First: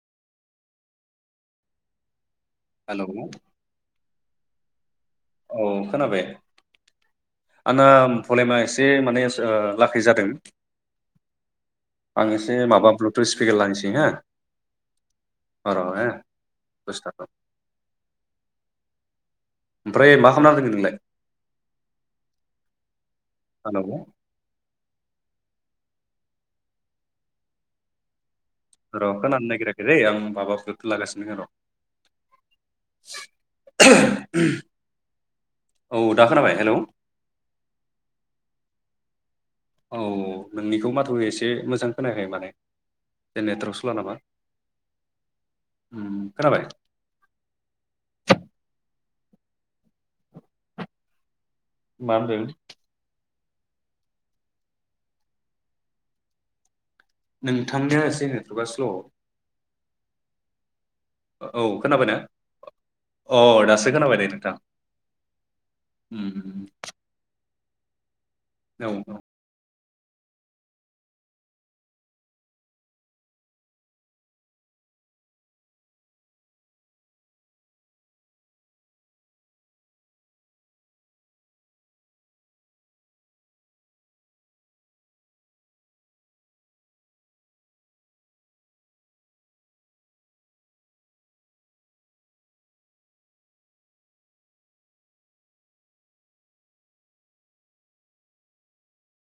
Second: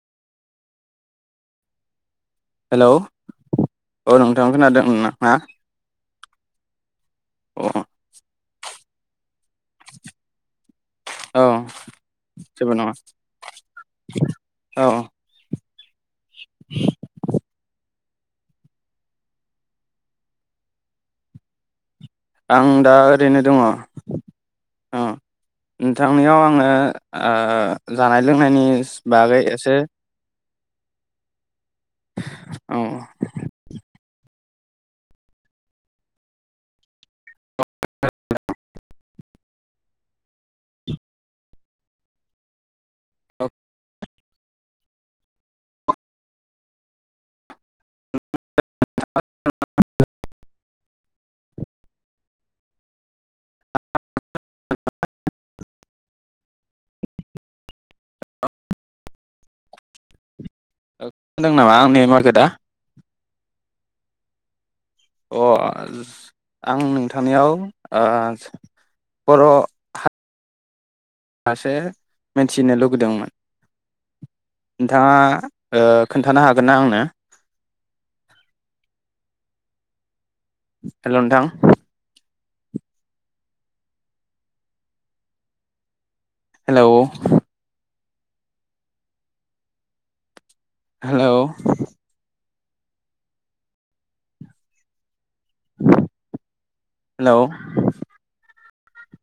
Hello औ नोंथां खोनादों अनला औ खोनाबाय आंना प्रलेमा एसे जे माने ओ लाखै जादों औ आं एसे जेबो माबा नङा ब्लुथुथ स्पिकार लानोसै हो औ [unintelligible] दसे थाथ ओमफ्राय मा खालामना दोङो नोंलाय आं दा ओरैनो दङ हेलौ ओ नोंथांनियाव आङो ओ लोंनायनिस र' बागै खोनानो एसे नागिराखै दै आं माबा लागासिनो र' औ [unintelligible] औ दा खोनाबाय हेलौ औ नोंनिखौ माथो एसे मोजां खोनायाखै माने [unintelligible] खोनाबाय [unintelligible] मा होनदों [unintelligible] नोंथांनिया एसे नेटवर्का स्ल। खोनादों औ नामा आंनि खोनाबायना माथोखौ दा अ दासो खोनाबाय दे नोंथां अ उम आं नोंथांनियाव आ औ बर' फारसे मिथिनो लुगैदोंमोन। नोंथाङा खोन्थानो ओ हागोन ना आंनो? हेलौ नोंथां। Hello hello hello